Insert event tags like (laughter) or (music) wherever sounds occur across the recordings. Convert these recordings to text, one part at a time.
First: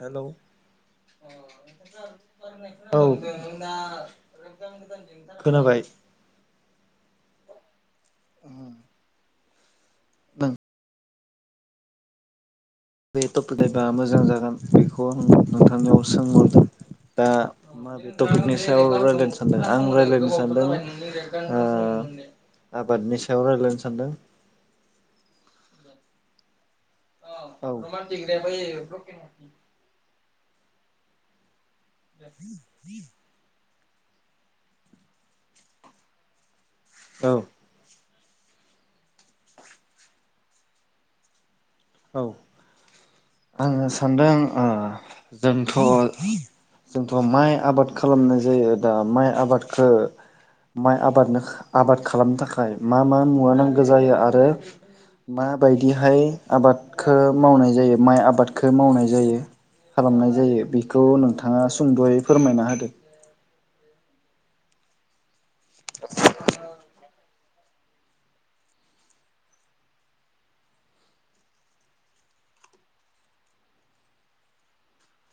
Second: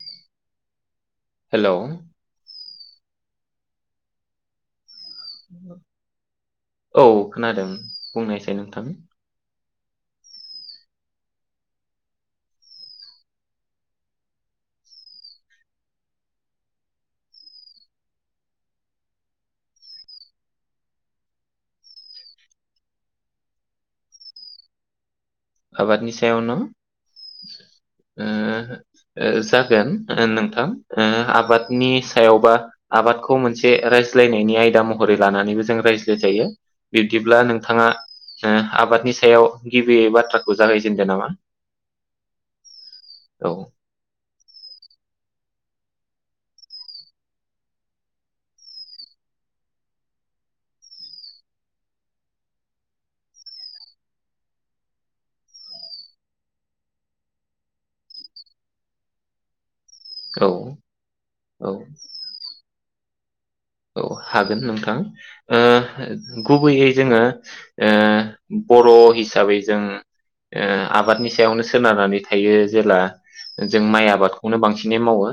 हेल हेल औ (unintelligible) खोनाबाय। औ खोनादों। बुंनायसाय नोंथां। (unintelligible) बे टपिनिकबा मोजां जागोन बेखौ आं नोंथांनियाव सोंहरदों दा माबे टपिकनि सायाव रायलायनो सानदों आं रायजलायनो सानदों ओ आबादनि सायाव रायजलायनो सानदों। आबादनि सायाव न। औ ओमह जागोन नोंथां। ओ आबाद नि सायावबा आबादखौ मोनस से रायज्लायनायनि आयदा महरै लानानैबो जों रायज्लायजायो। औ बिब्दिब्ला नोंथाङा ओ आबादनि सायाव गिबि बाथ्रा जागायजेनदो नामा औ औ आङो सानदों ओ जोंथ जोंथ माइ आबाद खालामनाय जायो दा माइ आबादखौ माइ आबादनो आबाद खालामनो थाखाय मा मा मुवा नांगौ जायो आरो माबायदिहाय आबादखौ मावनाय जायो माइ आबादखौ मावनाय जायो खालामनाय औ जायो बेखौ नोंथाङा औ सुंदयै फोरमायना होदो औ हागोन नोंथां ओ गुबैयै जोङो ओ बर' हिसाबै जों ओ आबादनि सायावनो सोनारनानै थायो जेला जों माइ आबादखौनो बांसिनै मावो।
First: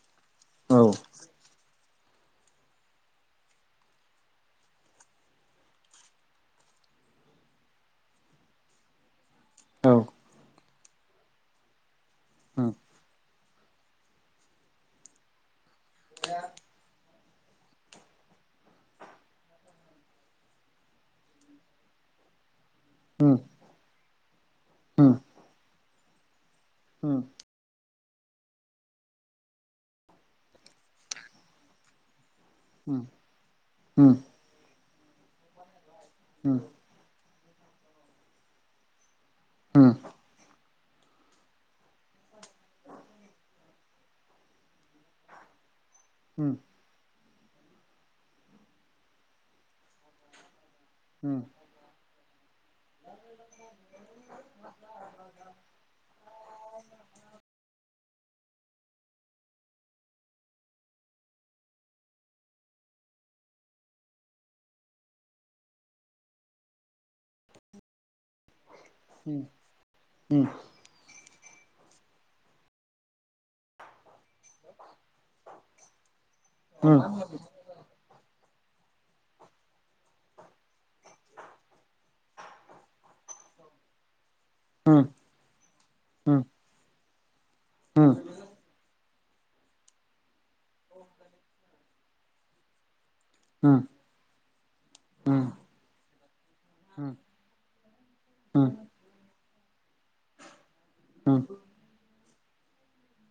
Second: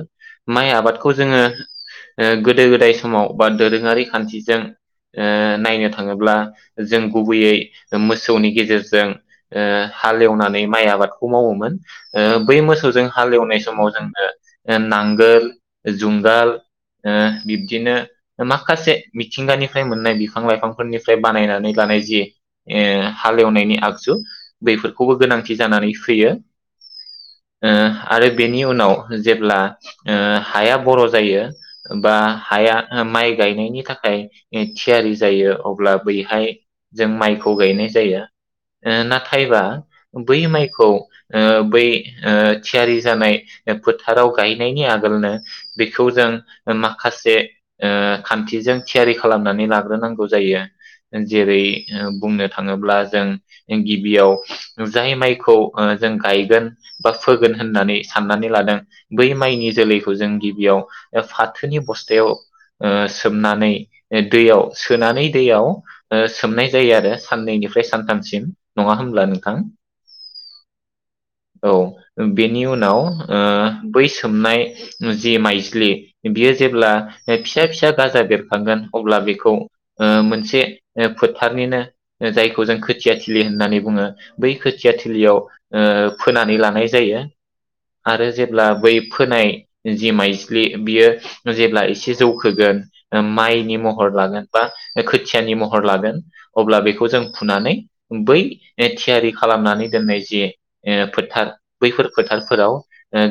माइ औ आबादखौ जोङो ओ गोदो गोदाय समाव बा दोरोङारि खान्थिजों ओ नायनो थाङोब्ला जों गुबैयै ओ मोसौनि गेजेरजों ओ औ हालेवनानै माइ आबादखौ मावोमोन ओ बै उम मोसौजों हालेवनाय समाव जोंनो नांगोल जुंगाल ओ बि बिदिनो माखासे मिथिंगानिफ्राय मोननाय बिफां लाइफांफोरनिफ्राय बानायनानै लानाय जि ओ उम हालेवनायनि आगजु उम बैफोरखौबो गोनांथि जानानै फैयो उम ओ आरो बेनि उनाव जेब्ला हाया बर जायो बा हाया ओ माइ गायनायनि उम थाखाय ओ थियारि जायो अ ब्ला बैहाय जों माइ खौ गायनाय जायो उम (unintelligible) (unintelligible) बै माइ खौ ओ बै ओ थियारि जानाय ओ फोथाराव गायनायनि आगोलनो बेखौ जों उम उम मा खासे ओ खान्थिजों थियारि खालामनानै लाग्रोनांगौ जायो उम जेरै ओ बुंनो थाङोब्ला जों गिबियाव जाय माइखौ ओ जों गायगोन बा फोगोन होननानै साननानै लादों बै माइनि जोलैखौ जों गिबियाव (unintelligible) फाथोनि बस्थायाव ओ सोमनानै दैयाव सोनानै दैयाव ओ सोमनाय जायो आरो साननैनिफ्राय सानथामसिम। नङा होमब्ला उम नोंथां औ बेनि उनाव ओ बै सोमनाय जि माइज्लि बियो जेब्ला उम ओ फिसा फिसा गाजा बेर गोन अब्ला बेखौ ओ मोनसे ओ फोथारनिनो ओ जायखौ जों खोथियाथिलि होननानै बुङो बै खोथिया उम थिलियाव ओ उम उम फोनानै लानाय जायो आरो जेब्ला बै फोनाय जि माइज्लि बियो जेब्ला एसे जौखोगोन ओ माइनि महर लागोन बा उम खोथियानि महर लागोन अब्ला बेखौ जों फुनानै बै थियारि खालामनानै दोननाय जे ओ फोथार बैफोर फोथारफोराव ओ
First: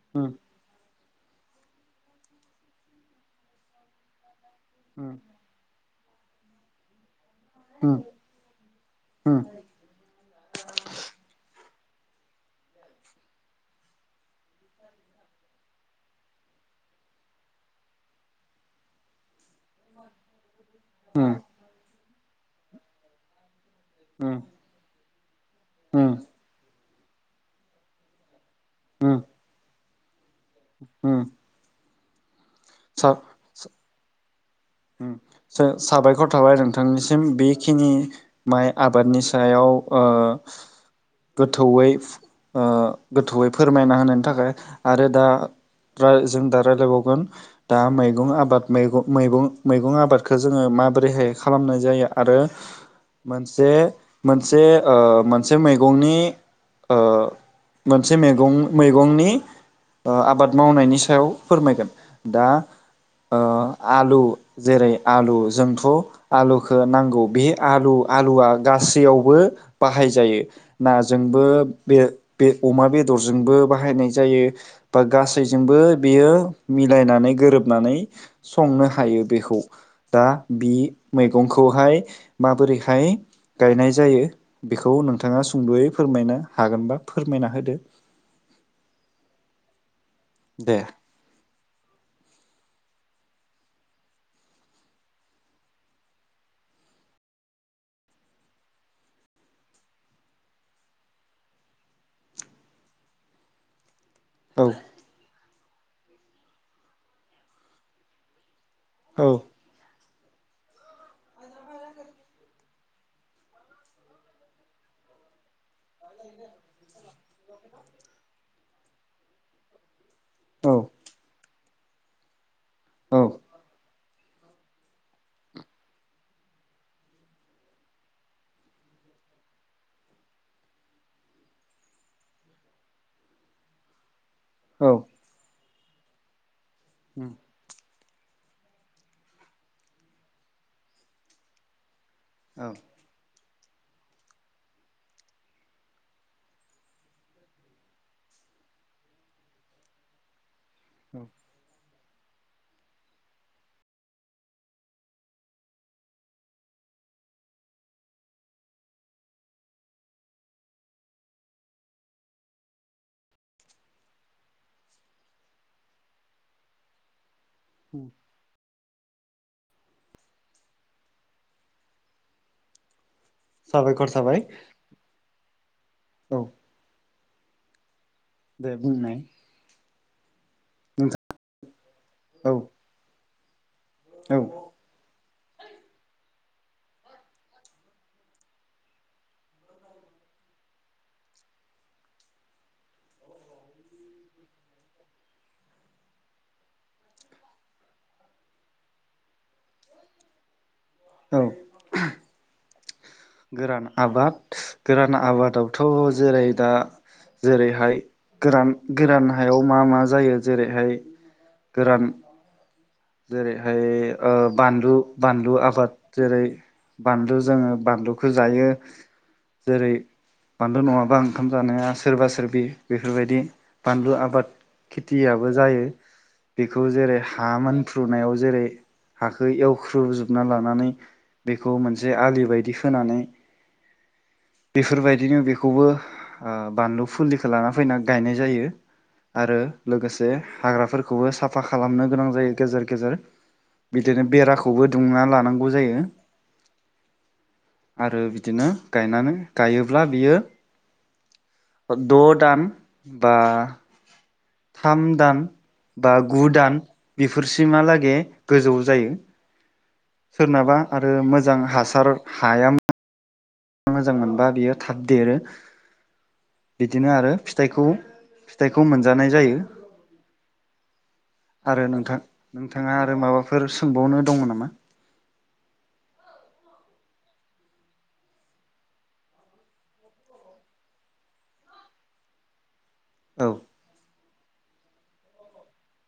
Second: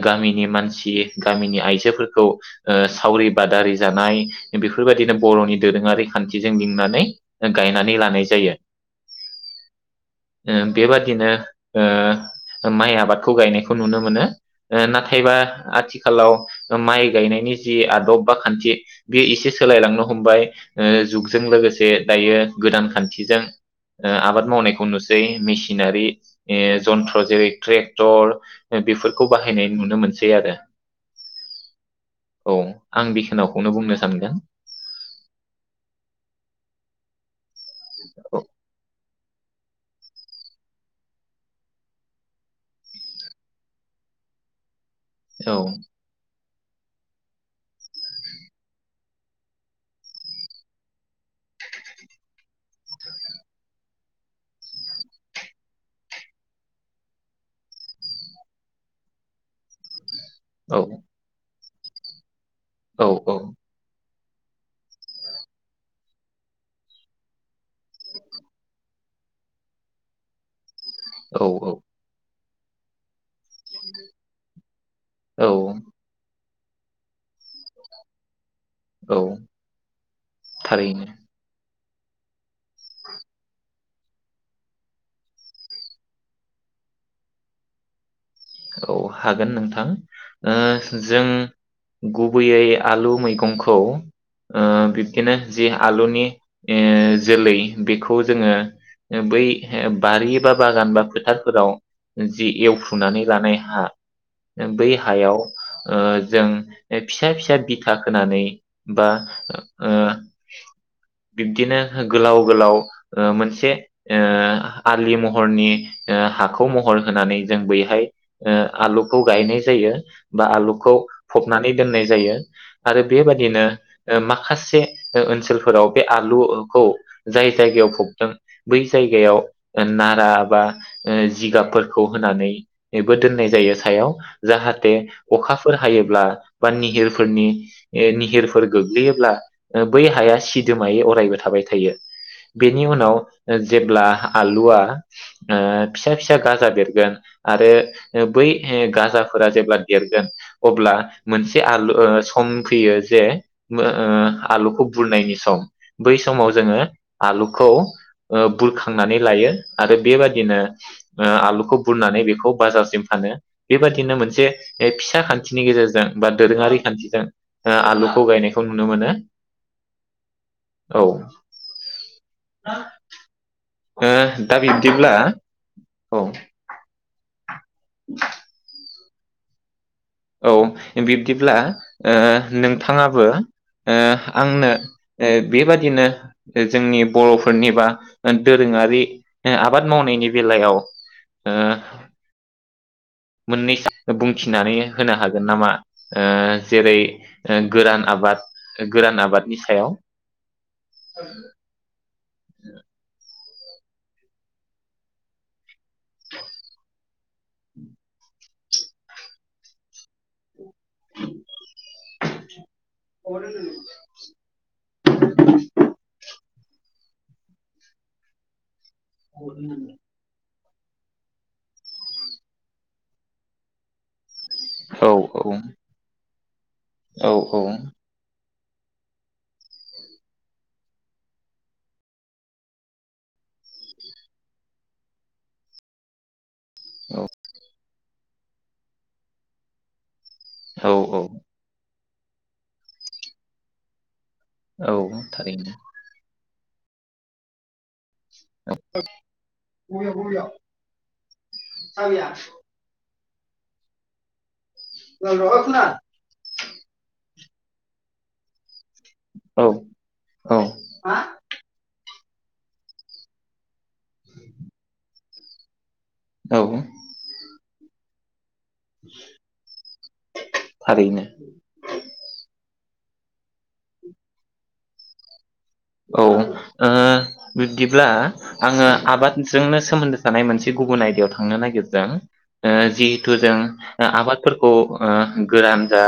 गामिनि मानसि गामिनि आइजोफोर खौ ओ सावरि बादारि जानाय बेफोर बायदिनो बर'नि दोरोङारि खान्थिजों लिंनानै गायनानै लानाय जायो ओ बेबादिनो ओ माइ आबादखौ गायनायखौ नुनो मोनो नाथायबा आथिखालाव माइ गायनायनि जि आदब बा खान्थि बेयो एसे सोलायलांनो हमबाय ओ जुगजों लोगोसे दायो गोदान खान्थिजों ओ आबाद मावनायखौ नुसै मेसिनारि उम ओ जन्थ्र जेरै ट्रेक्टर उम बेफोरखौ बाहायनाय नुनो मोन बे आरो उम औ आं बिखनाखौनो बुंनो सानगोन उम सा साबायखर थाबाय नोंथांनिसिम बे बेखिनि औ माइ आबादनि सायाव ओ गोथौयै ओ गोथौयै फोरमायना होनायनि थाखाय आरो दा औ (inaudible) जों दा रायलायबावगोन दा मैगं आबाद मैग मैगं मैगं आबादखौ जोङो माबोरैहाय खालामनाय जायो आरो मोनसे मोनसे ओ मोनसे मैगंनि ओ मोनसे मैगं मैगंनि ओ आबाद औ मावनायनि सायाव फोरमायगोन दा औ ओ आलु जेरै आलु जोंथ आलुखौ नांगौ बे आलु आलुया गासैयावबो बाहायजायो नाजोंबो औ बे बे अमा बेदर जोंबो बाहायनाय जायो बा औ गासैजोंबो बेयो मिलायनानै गोरोबनानै संनो औ हायो बेखौ ओ दा बि थारैनो मैगंखौहाय माबोरैहाय गायनाय जायो बेखौ नोंथाङा सुंदयै फोरमायनो हागोनबा फोरमायना होदो औ हागोन नोंथां दे ओ जों गुबैयै आलु मैगंखौ ओ बिबदिनो जि आलुनि ओ जोलै बेखौ जोङो बै बारि बा बागान बा फोथारफोराव जि एवफ्रुनानै लानाय हा औ ओ बै हायाव ओ जों फिसा फिसा बिथा खोनानै बा औ ओ बिब्दिनो गोलाव गोलाव ओ मोनसे ओ आलि महरनि ओ हाखौ महर होनानै जों बैहाय ओ आलुखौ गायनाय जायो। बा औ आलुखौ फब नानै दोन्नाय जायो। आरो औ बेबादिनो ओ माखासे ओ ओनसोलफोराव बे आलुओखौ जाय जायगायाव फबदों बै जायगायाव ओ नारा बा ओ जिगाबफोरखौ होनानै नैबो दोन्नाय जायो सायाव। जाहाथे अखा फोर हायोब्ला बा निहिरफोरनि ए निहिरफोर गोग्लैयोब्ला ओ बै हाया सिदोमायै अरायबो थाबाय थायो। औ बेनि उनाव ओ जेब्ला आलुआ ओ फिसा फिसा गाजा बेरगोन आरो ओ बै ए गाजाफोरा जेब्ला देरगोन अब्ला मोनसे आलु ओ सम फैयो जे मो ओ आलुखौ बुरनायनि सम बै समाव जोङो आलुखौ ओ बुरखांनानै लायो आरो बेबादिनो ओ आलुखौ बुरनानै बेखौ बाजारसिम फानो। बेबादिनो मोनसे ए फिसा खान्थिनि गेजेरजों बा दोरोङारि खान्थिजों ओ उम आलुखौ गायनायखौ नु नो मोनो। औ। (inaudible) ओ साबायखर थाबाय दा बिब्दिब्ला औ। (inaudible) दे बुंनाय। औ नोंथां। बिब्दिब्ला ओ औ नोंथाङाबो ओ औ आंनो ओ बेबादिनो जोंनि बर'फोरनि बा ओ दोरोङारि आबाद मावनायनि बेलायाव ओ मोन्नैसो बुंथिनानै होनो हागोन नामा? ओ जेरै ओ गोरान आबाद गोरान आबादनि सायाव? (inaudible) औ गोरान आबाद। गोरान आबादाव थ जेरै दा जेरैहाय गोरान गोरान हायाव मा मा जायो जेरैहाय गोरान जेरैहाय ओ बानलु बानलु आबाद जेरै बानलु जोङो बानलुखौ जायो। जेरै (inaudible) बानलु नङाबा ओंखाम जानाया सोरबा सोरबि बेफोरबायदि बानलु आबाद औ औ खेथियाबो जायो । बेखौ जेरै औ औ हामोन। नायाव जेरै हखौ एवख्रुजोबनानै लानानै बेखौ मोनसे आलि बायदि होनोनानै। बेफोरबायदिनो बेखौबो। ओ बानलु फुलिखौ लाना फैनाल गायनाय जायो आरो लोगोसे। से औ औ औ हाग्राफोरखौबो साफा खालामनो। गोनां जायो गेजर गेजेर। बिदिनो बेराखौबो औ दुंना लानांगौ थारैनो जायो । आरो बिदिनो गायनानै। औ गायोब्ला बियो। द दान बा। थाम दान बा गु दान फोरसिमालागे गोजौ जायो औ। सोरनाबा आरो मोजां हासार हाया (unintelligible) मोजां मोनबा बियो थाब देरो। औ बिदिनो आरो जायखौ। फिथाइखौ मोनजानाय जायो थारैनो आरो नोंथां नोंथाङा आरो माबाफोर सोंबावनो दङ नामा। औ ओ बिदिब्ला आङो आबादजोंनो सोमोन्दो थानाय मोनसे गुबुन आयदायाव थांनो नागिरदों ओ। जिहेथु औ जों ओ आबाद। फोरखौ ओ गोरान जा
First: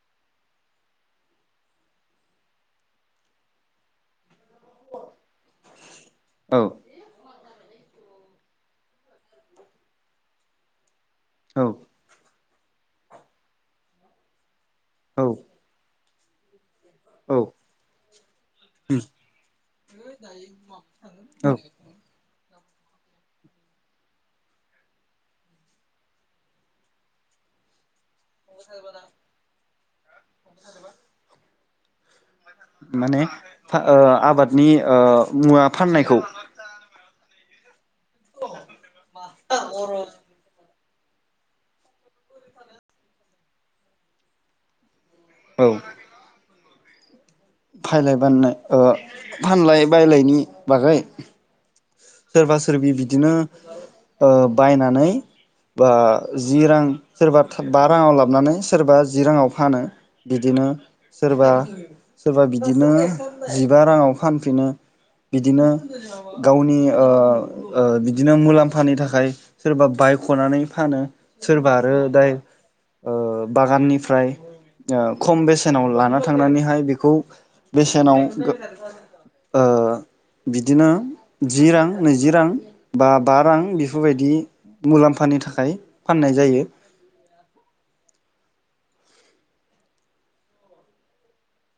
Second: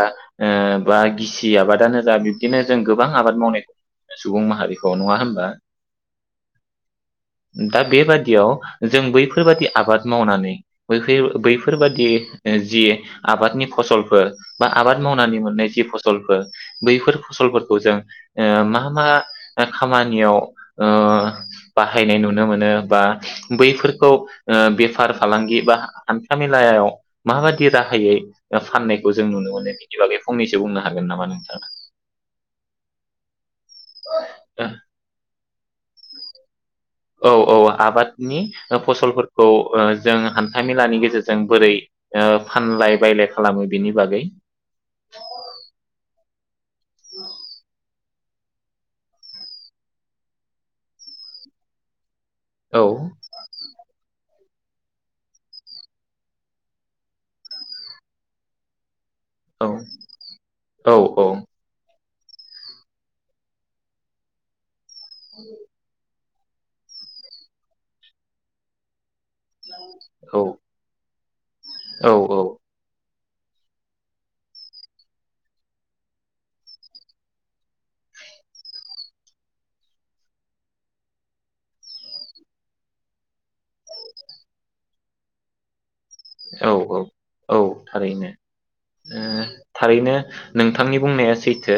ओ बा गिसि आबादानो जा बिब्दिनो जों गोबां आबाद मावनाय (unintelligible) हारिखौ नङा होनबा। औ। दा बेबादियाव जों बैफोरबादि आबाद मावनानै। बैफे औ बैफोरबादि। जि आबादनि फसलफोर। बा आबाद औ मावनानै मोननाय जि फस (unintelligible) बैफोर औ फसलफोरखौ जों ओ मा मा खामानियाव ओ औ बाहायनाय नुन नुनो मोनो बा बैफोरखौ ओ बेफार फालांगि बा हान्था मेलायाव माबायदि राहायै फाननायखौ जों नुनो मोनो (unintelligible) फंनैसो बुंनो हागोन नामा नों? (inaudible) माने ओ आबाद नि ओ मुवा फाननायखौ औ औ आबाद नि फसलफोरखौ जों हान्था मेलानि गेजेरजों बोरै ओ फानलाय बायलाय खालामो बेनि बागै औ (inaudible) फायलाय बाननाय फानलाय बायलायनि बागै सोरबा औ सोरबि बिदिनो ओ बायनानै बा जि रां सोरबा बा राङाव लाबोनानै सोरबा जिराङाव औ फानो बिदिनो औ सोरबा सोरबा बिदिनो जिबा राङाव फानफिनो बिदिनो गावनि ओ ओ बिदिनो मुलाम्फानि थाखाय सोरबा औ बायख'नानै फानो सोरबा आरो औ दाय ओ बागाननिफ्राय ओ खम बेसेनाव लाना थांनानैहाय बेखौ बेसेनाव ओ बिदिनो जि रां नैजि रां बा बा रां बेफोरबायदि मुलाम्फानि थाखाय फाननाय जायो औ औ औ थारैनो। ओ थारैनो नोंथांनि बुंनाया सैथो।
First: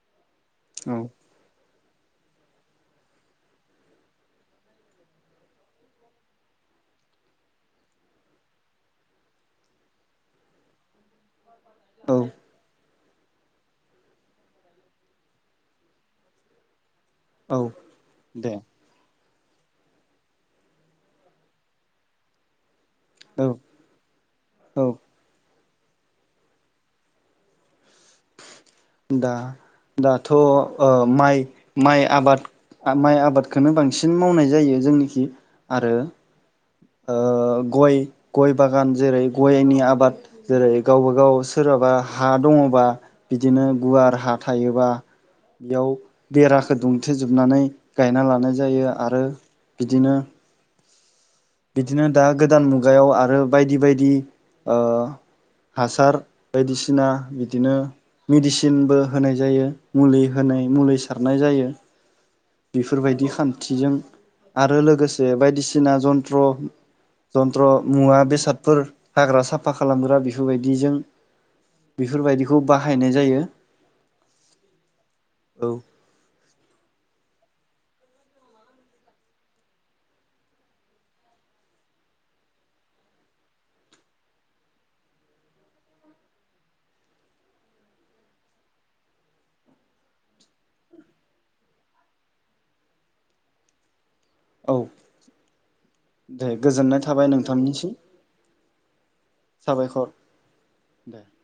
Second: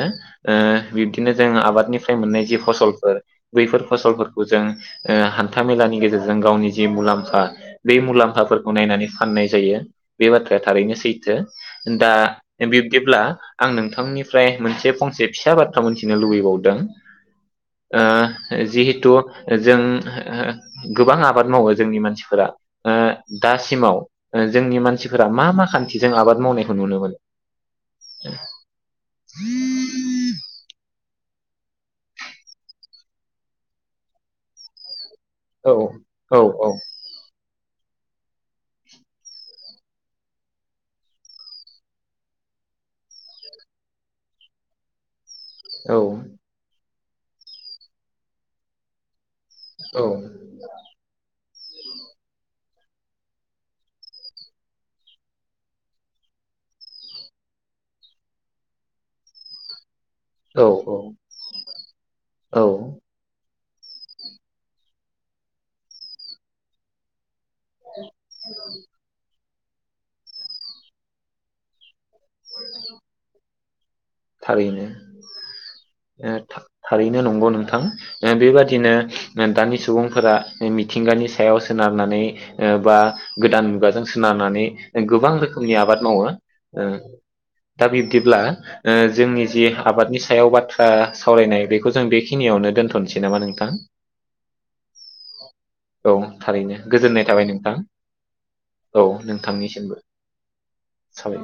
ओ औ बिबदिनो जों आबादनि फ्राय मोननाय जि फसलफोर बैफोर फसलफोरखौ जों ओ हान्था मेलानि गेजेरजों गावनि जि मुलाम्फा बे मुलाम्फाफोरखौ नायनानै फाननाय जायो बे बाथ्राया थारैनो सैथो दा औ बिब दिब्ला आं नोंथांनिफ्राय मोनसे फंसे फिसा बाथ्रा मोनथिनो लुबैबावदों औ ओ दे जिहतु जों गोबां आबाद मावो जोंनि मानसिफोरा ओ औ दासिमाव ओ जोंनि औ मानसिफोरा मा? मा मा खान्थिजों आबाद मावनायखौ नुनो मोनो? दा दाथ ओ माइ माइ आबाद माइ आबादखोनो बांसिन मावनाय जायो जोंनिखि औ आरो औ औ ओ गय गय बागान जेरै गयनि आबाद जेरै गावबाागाव सोरहाबा हा दङबा बिदिनो गुवार हा थायोबा बेयाव बेराखो दुम थे जोबनानै गायना लानाय जायो आरो औ बिदिनो बिदिनो दा गोदान मुगायाव आरो बायदि बायदि ओ हासार बायदिसिना बिदिनो मेडिसिनबो होनाय जायो मुलि औ होनाय औ मुलि सारनाय जायो। औ बेफोरबायदि खान थिजों आरो लोगोसे बायदिसिना जन्थ्र जन्त्र मुवा बेसादफोर हाग्रा साफ साफा खालामग्रा बेफोरबायदिजों बेफोरबायदिखौ बाहायनाय जायो। थारैनो औ ओ था थारै नो नंगौ नोंथां ओ बेबादिनो दानि सुबुंफोरा मिथिंगानि सायाव सोनारनानै ओ बा गोदान मुगाजों सोनारनानै गोबां रोखोमनि आबाद मावो ओ दा बिब्दिब्ला जोंनि जि आबादनि सायाव बाथ्रा सावरायनाय बेखौ जों बेखिनियावनो दोनथनोसै नामा नोंथां? औ औ थारैनो गोजोननाय थाबाय नोंथां औ नोंथांनिसिमबो साबायखर दे साबाय